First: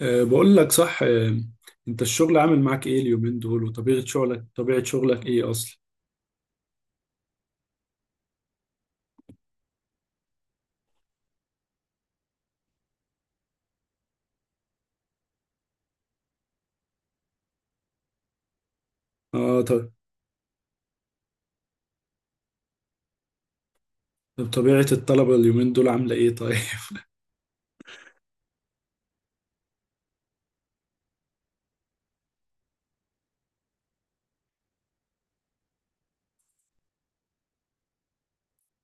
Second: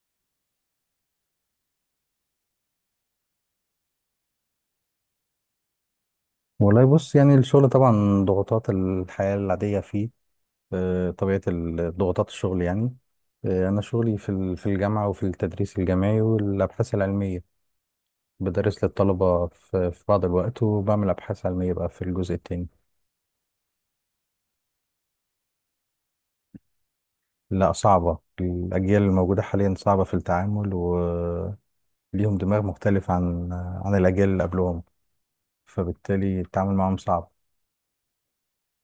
أه بقول لك صح. أه انت الشغل عامل معاك ايه اليومين دول وطبيعة شغلك، طبيعة شغلك ايه اصلا؟ والله بص، يعني الشغل طبعا ضغوطات الحياة العادية فيه. ضغوطات الشغل يعني. أنا شغلي في الجامعة وفي التدريس الجامعي والأبحاث العلمية. بدرس للطلبة اه طب. في بعض الوقت وبعمل أبحاث علمية بقى في الجزء التاني. طبيعة الطلبة اليومين دول عاملة ايه طيب؟ لا، صعبة، الأجيال الموجودة حاليا صعبة في التعامل وليهم دماغ مختلف عن الأجيال اللي قبلهم، فبالتالي التعامل معهم صعب.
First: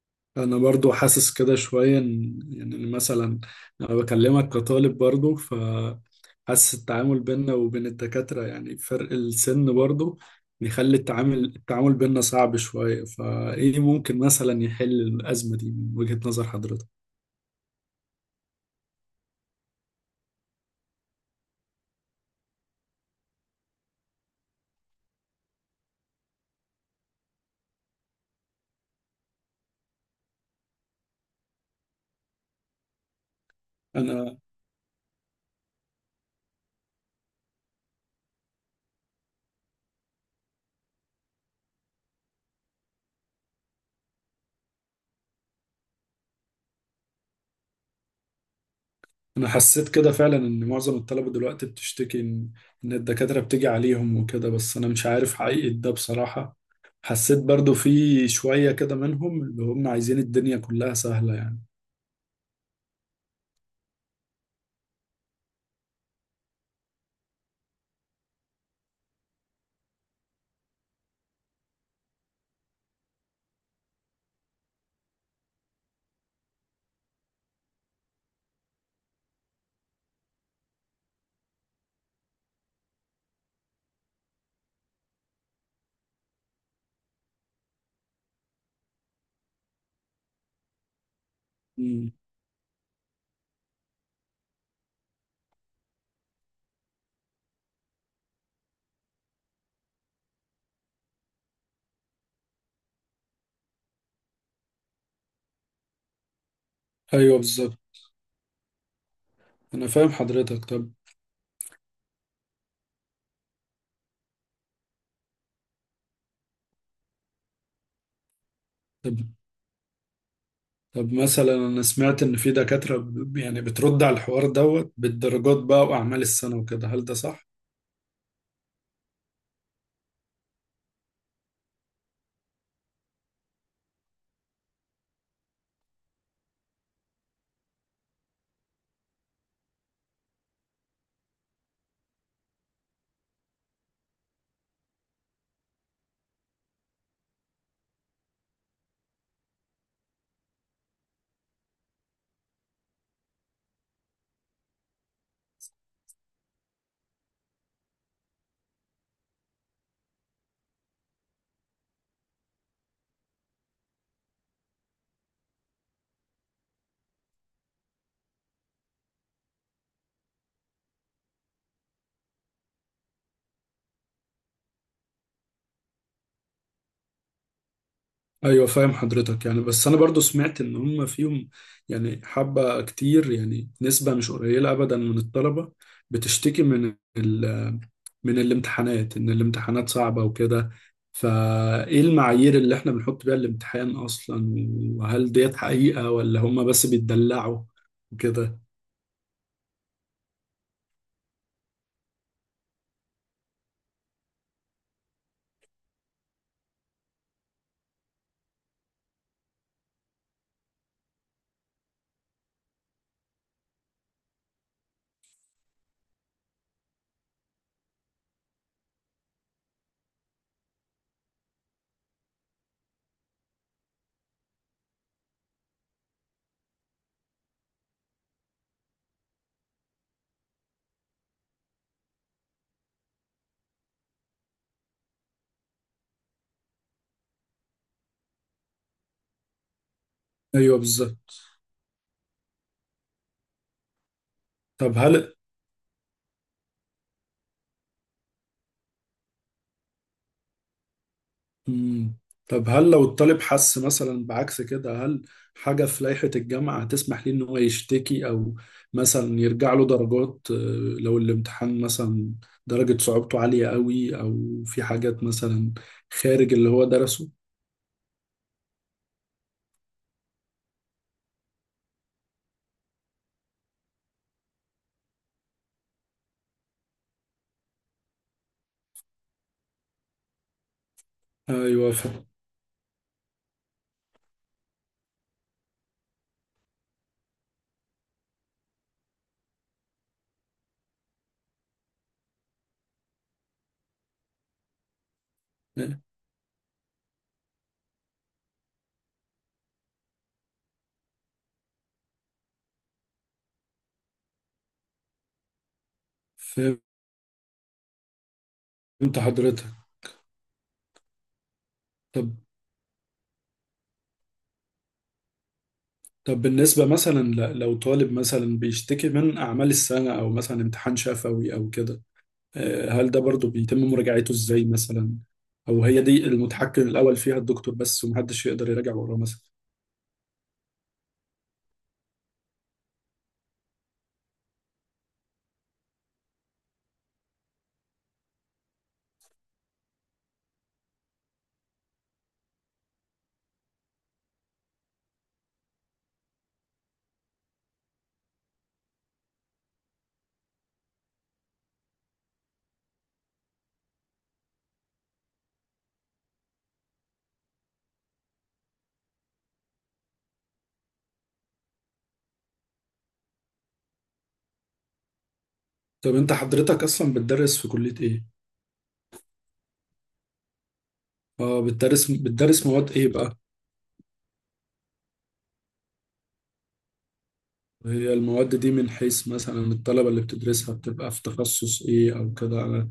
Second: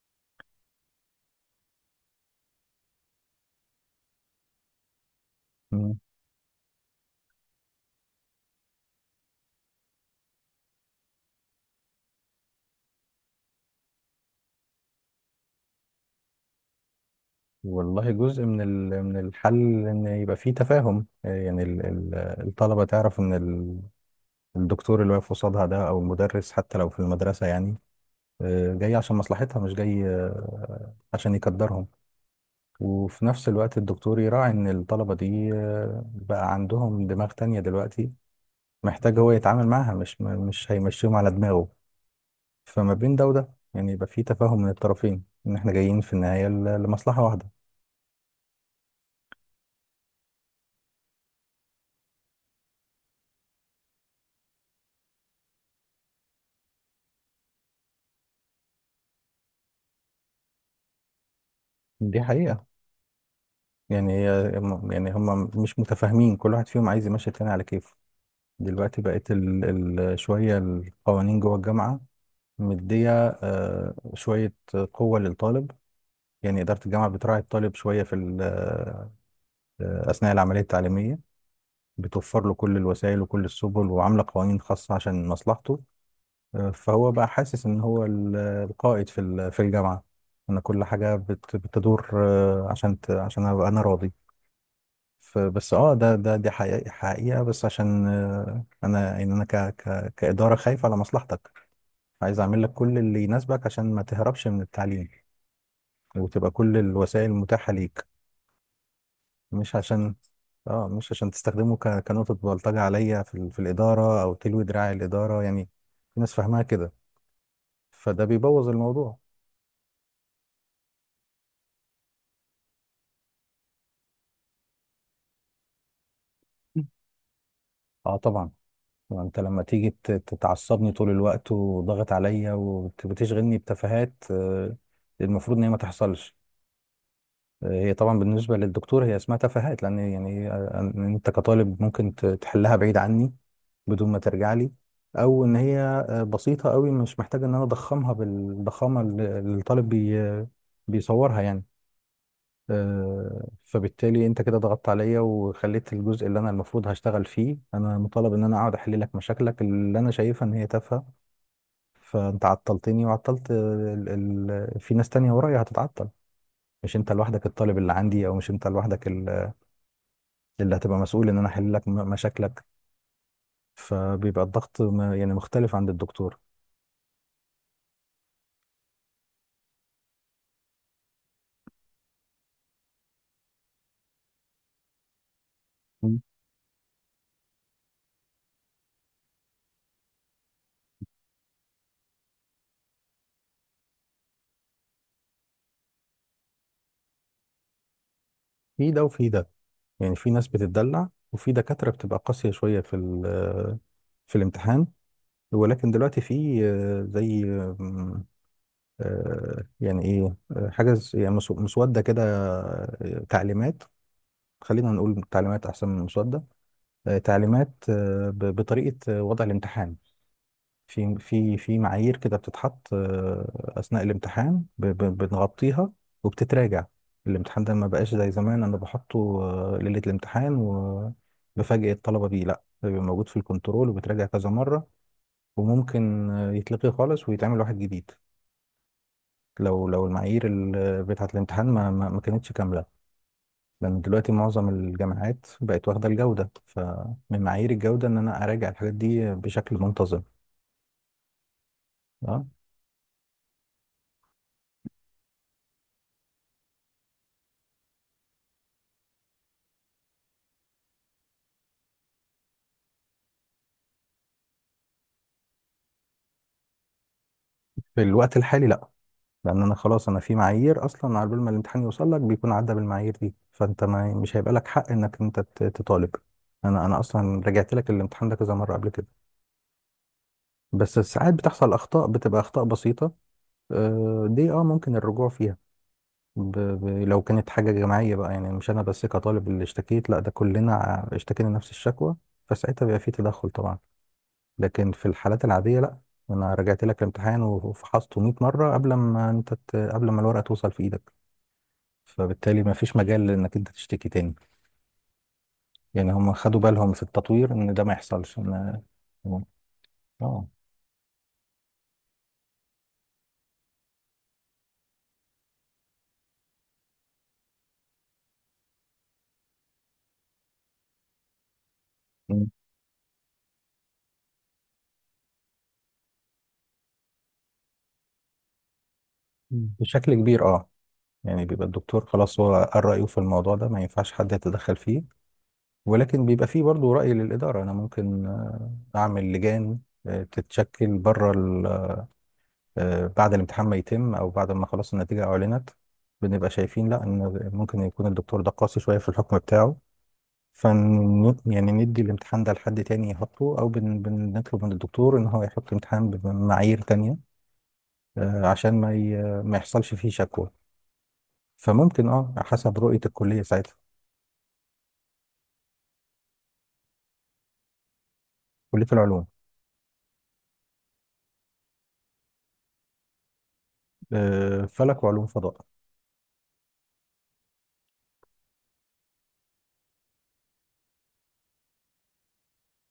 انا برضو حاسس كده شوية يعني مثلا انا بكلمك كطالب برضو فحاسس التعامل بيننا وبين الدكاترة، يعني فرق السن برضو بيخلي التعامل بيننا صعب شوية، فايه ممكن مثلا يحل الأزمة دي من وجهة نظر حضرتك؟ والله، جزء من الحل ان يبقى فيه تفاهم، يعني الطلبه تعرف ان الدكتور اللي واقف قصادها ده او المدرس حتى لو في المدرسه، يعني، جاي عشان مصلحتها مش جاي عشان يقدرهم. وفي نفس الوقت الدكتور انا يراعي ان الطلبه دي بقى عندهم دماغ تانية دلوقتي، محتاج هو يتعامل معاها مش هيمشيهم على دماغه. فما بين ده وده، يعني، يبقى فيه تفاهم من الطرفين، ان احنا جايين في النهايه ل- لمصلحه واحده. انا حسيت كده فعلا ان معظم الطلبة دلوقتي بتشتكي إن الدكاترة بتيجي عليهم وكده، بس انا مش عارف حقيقة ده بصراحة. حسيت برضو في شوية كده منهم اللي هم عايزين الدنيا كلها سهلة يعني. دي حقيقه. يعني هي يعني هم مش متفاهمين، كل واحد فيهم عايز يمشي التاني على كيفه. دلوقتي بقت شوية القوانين جوه الجامعة مدية، شوية قوة للطالب. يعني إدارة الجامعة بتراعي الطالب شوية في ال... آه، أثناء العملية التعليمية، بتوفر له كل الوسائل وكل السبل وعاملة قوانين خاصة عشان مصلحته. فهو بقى حاسس إن هو القائد في الجامعة، إن كل حاجة بتدور مم. عشان عشان أبقى أنا راضي. فبس اه ده ده دي حقيقة، بس عشان انا، يعني، انا ك ك كإدارة خايف على مصلحتك، عايز اعمل لك كل اللي يناسبك عشان ما تهربش من التعليم وتبقى كل الوسائل ايوه متاحة بالظبط، ليك. مش انا فاهم عشان حضرتك. اه طب، مش عشان تستخدمه كنقطة بلطجة عليا في الإدارة او تلوي دراع الإدارة، يعني. في ناس فاهمها كده، فده بيبوظ طب الموضوع. طب مثلا انا سمعت ان في دكاترة يعني بترد على الحوار دوت بالدرجات بقى واعمال السنة وكده، هل ده صح؟ اه، طبعا. ما انت لما تيجي تتعصبني طول الوقت وضغط عليا وبتشغلني بتفاهات، المفروض ان هي ما تحصلش. هي طبعا بالنسبة للدكتور هي اسمها تفاهات، لأن يعني أنت كطالب ممكن تحلها بعيد عني بدون ما ترجع لي، أو إن هي بسيطة قوي، مش محتاجة إن أنا أضخمها بالضخامة اللي الطالب بيصورها، يعني. فبالتالي أنت كده ضغطت عليا وخليت الجزء اللي أنا المفروض هشتغل فيه، أنا مطالب إن أنا أقعد أحل لك مشاكلك اللي أنا شايفها إن هي تافهة. فأنت عطلتني وعطلت، في ناس تانية ورايا هتتعطل، مش انت لوحدك الطالب اللي عندي، او مش انت لوحدك اللي هتبقى مسؤول ان انا احل لك مشاكلك. فبيبقى الضغط يعني مختلف عند الدكتور. ايوه فاهم حضرتك، يعني بس انا برضو سمعت ان هم فيهم يعني حبة كتير، يعني نسبة مش قليلة ابدا من الطلبة مم. بتشتكي من الامتحانات، ان الامتحانات صعبة وكده، فايه المعايير اللي احنا بنحط بيها الامتحان اصلا، وهل ديت حقيقة ولا هم بس بيتدلعوا وكده؟ في ده وفي ده، يعني في ناس بتتدلع وفي دكاترة بتبقى قاسية شوية في الامتحان. ولكن دلوقتي في، زي، آم، آه، يعني ايه، حاجة، يعني، مسودة كده، تعليمات. خلينا نقول تعليمات احسن من مسودة. تعليمات بطريقة وضع الامتحان. في معايير كده بتتحط، اثناء الامتحان بنغطيها وبتتراجع. الامتحان ده ما بقاش زي زمان انا بحطه ليله الامتحان وبفاجئ الطلبه بيه، لا، ده بيبقى موجود في الكنترول وبيتراجع كذا مره. وممكن يتلغي خالص ويتعمل واحد جديد لو المعايير ايوه بتاعه بالظبط. الامتحان ما كانتش كامله. لان دلوقتي معظم طب هل الجامعات بقت واخده الجوده، فمن معايير الجوده ان انا اراجع الحاجات دي بشكل منتظم. مم. آه. طب هل لو الطالب حس مثلا بعكس كده، هل حاجة في لائحة الجامعة هتسمح ليه إن هو يشتكي، أو مثلا يرجع له درجات، لو الامتحان مثلا درجة صعوبته عالية قوي، أو في حاجات مثلا خارج اللي هو درسه؟ في الوقت الحالي لا، لان انا خلاص في معايير اصلا، على بال ما الامتحان يوصل لك بيكون عدى بالمعايير دي، فانت ما مش هيبقى لك حق انك انت تطالب. انا اصلا رجعت لك الامتحان ده كذا مره قبل كده. بس ساعات بتحصل أيوه اخطاء، فاهم. بتبقى اخطاء بسيطه. دي ممكن الرجوع فيها، لو كانت حاجه جماعيه بقى، يعني مش انا بس كطالب اللي اشتكيت، لا ده كلنا اشتكينا نفس الشكوى، فساعتها بيبقى في تدخل طبعا. لكن في الحالات العاديه لا، انا رجعت لك الامتحان وفحصته 100 مره قبل ما الورقه توصل في ايدك. فبالتالي ما فيش مجال انك انت تشتكي تاني. يعني هم خدوا فهمت بالهم في التطوير ان ده ما يحصلش، ان. حضرتك. اه. طب طب بالنسبة مثلا لو طالب مثلا بيشتكي من أعمال السنة أو مثلا امتحان شفوي أو كده، مم. هل ده برضو بيتم مراجعته ازاي مثلا، او هي دي المتحكم الاول فيها الدكتور بس ومحدش يقدر يراجع وراه مثلا؟ مم. بشكل كبير، اه. يعني بيبقى الدكتور خلاص هو قال رأيه في الموضوع ده، ما ينفعش حد يتدخل فيه. ولكن بيبقى فيه برضو رأي للإدارة، أنا ممكن أعمل لجان تتشكل، بره ال- آه، بعد الامتحان ما يتم أو بعد ما خلاص النتيجة أعلنت، بنبقى شايفين لا، إن ممكن يكون الدكتور ده قاسي شوية في الحكم بتاعه. يعني ندي الامتحان ده لحد تاني يحطه، او بنطلب من الدكتور ان هو يحط امتحان بمعايير تانية عشان ما يحصلش فيه شكوى. فممكن، اه، حسب رؤية الكلية ساعتها. طب انت حضرتك اصلا بتدرس في كلية ايه؟ كلية العلوم. اه بتدرس، مواد ايه بقى؟ فلك وعلوم فضاء. هي المواد دي من حيث مثلا الطلبة اللي بتدرسها بتبقى في تخصص ايه او كده؟ انا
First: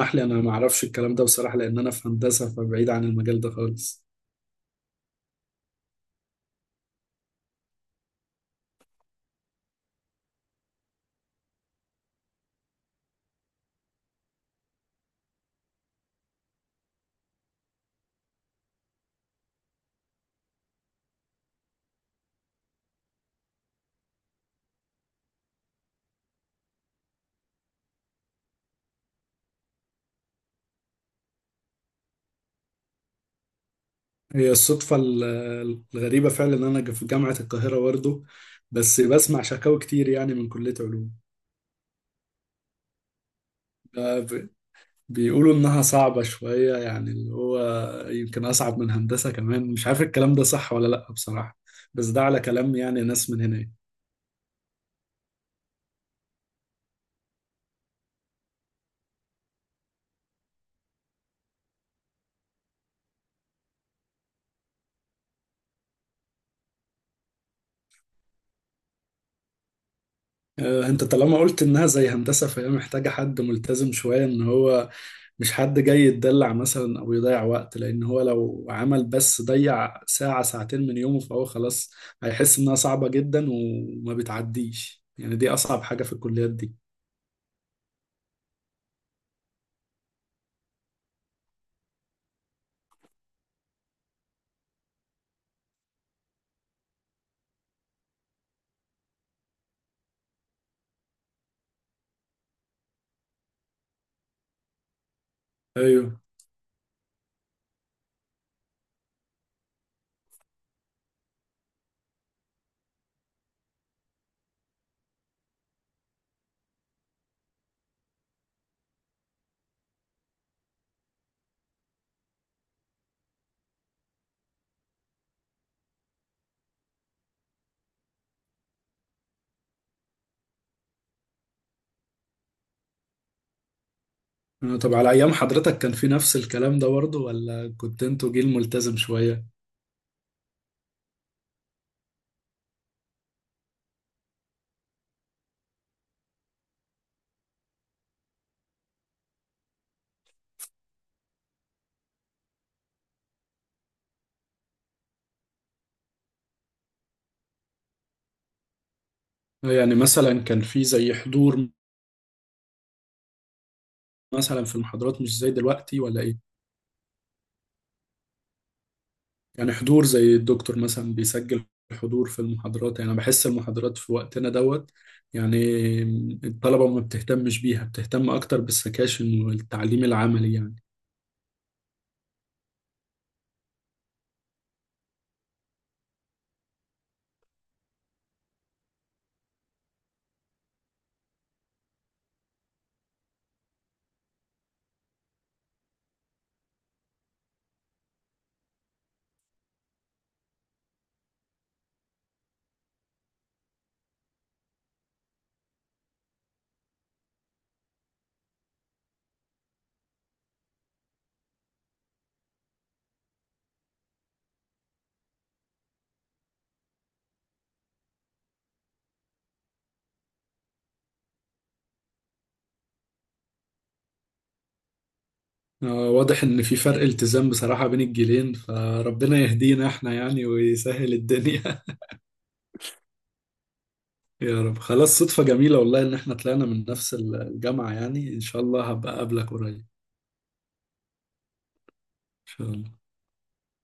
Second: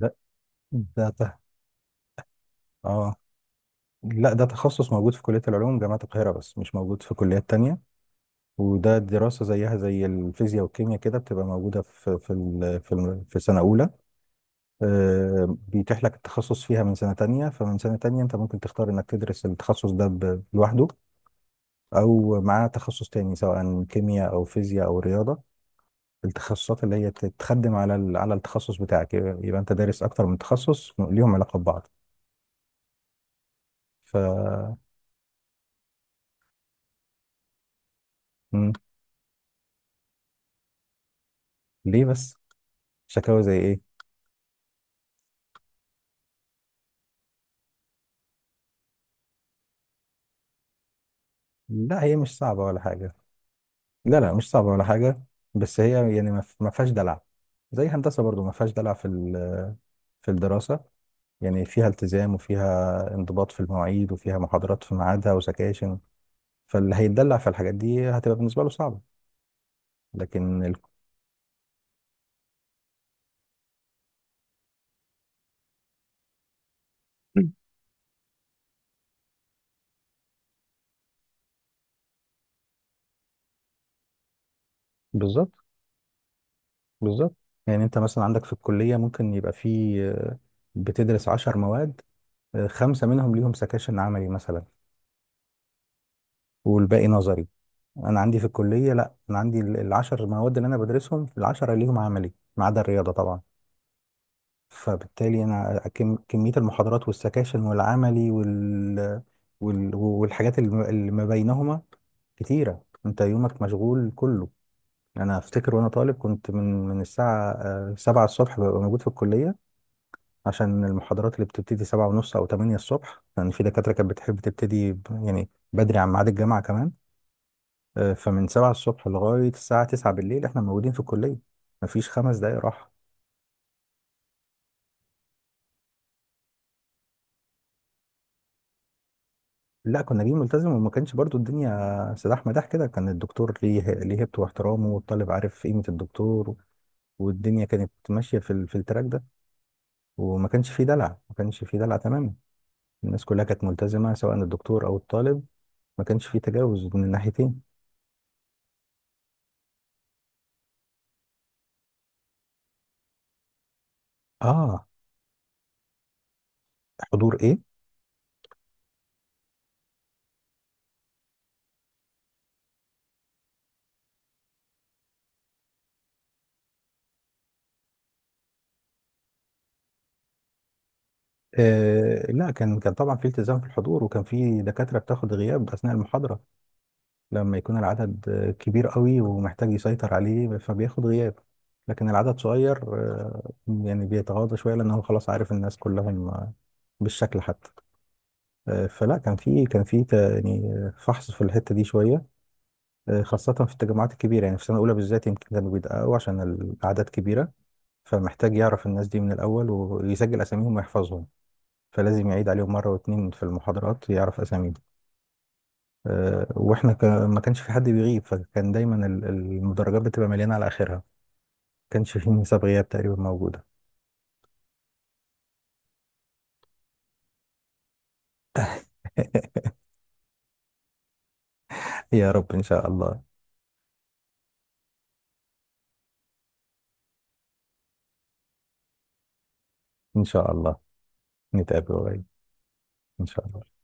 ده لي انا ما اعرفش ده الكلام ده ته... بصراحة، لان انا في هندسة فبعيد عن اه المجال ده خالص. لا، ده تخصص موجود في كلية العلوم جامعة القاهرة بس مش موجود في كليات تانية. وده دراسة زيها زي الفيزياء والكيمياء كده، بتبقى موجودة في سنة أولى. بيتيح لك التخصص فيها من سنة تانية، فمن سنة تانية انت ممكن تختار انك تدرس التخصص ده لوحده، او مع تخصص تاني، سواء كيمياء او فيزياء او رياضة. التخصصات اللي هي تتخدم على التخصص بتاعك، يبقى انت دارس اكتر من تخصص ليهم علاقة ببعض. ف. هي الصدفة ال- الغريبة فعلا ان انا في جامعة القاهرة برضه، مم. بس بسمع شكاوى كتير يعني من كلية ليه بس؟ شكاوى زي ايه؟ علوم، بيقولوا إنها صعبة شوية، يعني اللي هو يمكن أصعب من هندسة كمان، مش عارف الكلام ده صح ولا لأ بصراحة، لا بس هي ده مش على صعبة كلام ولا يعني حاجة. ناس من هنا. لا، لا، مش صعبة ولا حاجة. بس هي، يعني، ما فيهاش دلع. زي هندسة برضو ما فيهاش دلع في الدراسة. يعني فيها التزام وفيها انضباط في المواعيد وفيها محاضرات في ميعادها وسكاشن. فاللي هيتدلع في الحاجات دي هتبقى بالنسبة له صعبة. لكن ال... أنت طالما قلت إنها زي هندسة فهي محتاجة حد ملتزم شوية، إن هو مش حد جاي يتدلع مثلا أو يضيع مم. وقت، لأن هو لو عمل بس ضيع ساعة ساعتين من يومه فهو خلاص هيحس إنها صعبة جدا وما بتعديش، يعني دي بالظبط، أصعب حاجة في الكليات دي. بالظبط. يعني انت مثلا عندك في الكلية ممكن يبقى في، بتدرس 10 مواد، 5 منهم ليهم سكاشن عملي مثلا، والباقي نظري. انا عندي في الكلية لا، انا عندي العشر مواد اللي انا بدرسهم العشرة ليهم عملي، ما عدا الرياضة طبعا. فبالتالي انا، أيوه. كميه المحاضرات والسكاشن والعملي والحاجات اللي ما بينهما كتيره. انت يومك مشغول كله. انا افتكر وانا طالب، كنت من الساعه، 7 الصبح ببقى موجود في الكليه، عشان المحاضرات اللي بتبتدي 7:30 او 8 الصبح، لان يعني في دكاتره كانت بتحب تبتدي يعني بدري عن ميعاد الجامعه كمان. فمن 7 الصبح لغايه الساعه 9 بالليل احنا موجودين في الكليه، مفيش 5 دقايق راحه. طب على أيام حضرتك كان في نفس الكلام ده برضه ولا كنت انتوا جيل ملتزم شوية؟ لا، كنا جايين ملتزم، وما كانش برضو الدنيا سلاح مداح كده، كان الدكتور ليه هيبته واحترامه، والطالب عارف قيمة الدكتور. والدنيا كانت ماشية في التراك ده، وما كانش فيه دلع، ما كانش فيه دلع تماما. الناس كلها كانت ملتزمة، سواء الدكتور أو الطالب، ما كانش فيه تجاوز من الناحيتين. يعني مثلا كان في زي حضور مثلا في اه، المحاضرات مش زي دلوقتي ولا إيه؟ حضور ايه؟ يعني حضور زي الدكتور مثلا بيسجل حضور في المحاضرات، يعني أنا بحس المحاضرات في وقتنا دوت، يعني الطلبة ما بتهتمش بيها، بتهتم أكتر بالسكاشن والتعليم العملي يعني. لا، كان طبعا في التزام في الحضور، وكان في دكاترة بتاخد غياب أثناء المحاضرة لما يكون العدد كبير قوي ومحتاج يسيطر عليه، فبياخد غياب. لكن العدد صغير، يعني بيتغاضى شوية، لأن هو خلاص عارف الناس كلهم بالشكل حتى. فلا، كان في يعني فحص في الحتة دي شوية، خاصة في التجمعات الكبيرة، يعني في السنة الأولى بالذات يمكن كانوا بيدققوا عشان الأعداد كبيرة. فمحتاج يعرف الناس دي من الأول ويسجل أساميهم ويحفظهم، فلازم يعيد عليهم مرة واتنين في المحاضرات يعرف أساميهم. ما كانش في حد بيغيب، فكان دايما المدرجات بتبقى مليانه على اخرها. ما كانش في نسب غياب تقريبا موجوده. واضح إن في فرق التزام بصراحة بين الجيلين، فربنا يهدينا إحنا يعني ويسهل الدنيا. يا رب ان شاء الله. يا رب. خلاص صدفة جميلة والله إن إحنا طلعنا من نفس الجامعة، يعني إن شاء الله هبقى أقابلك قريب إن ان شاء الله نتقابل قريب. شاء الله. ان شاء الله.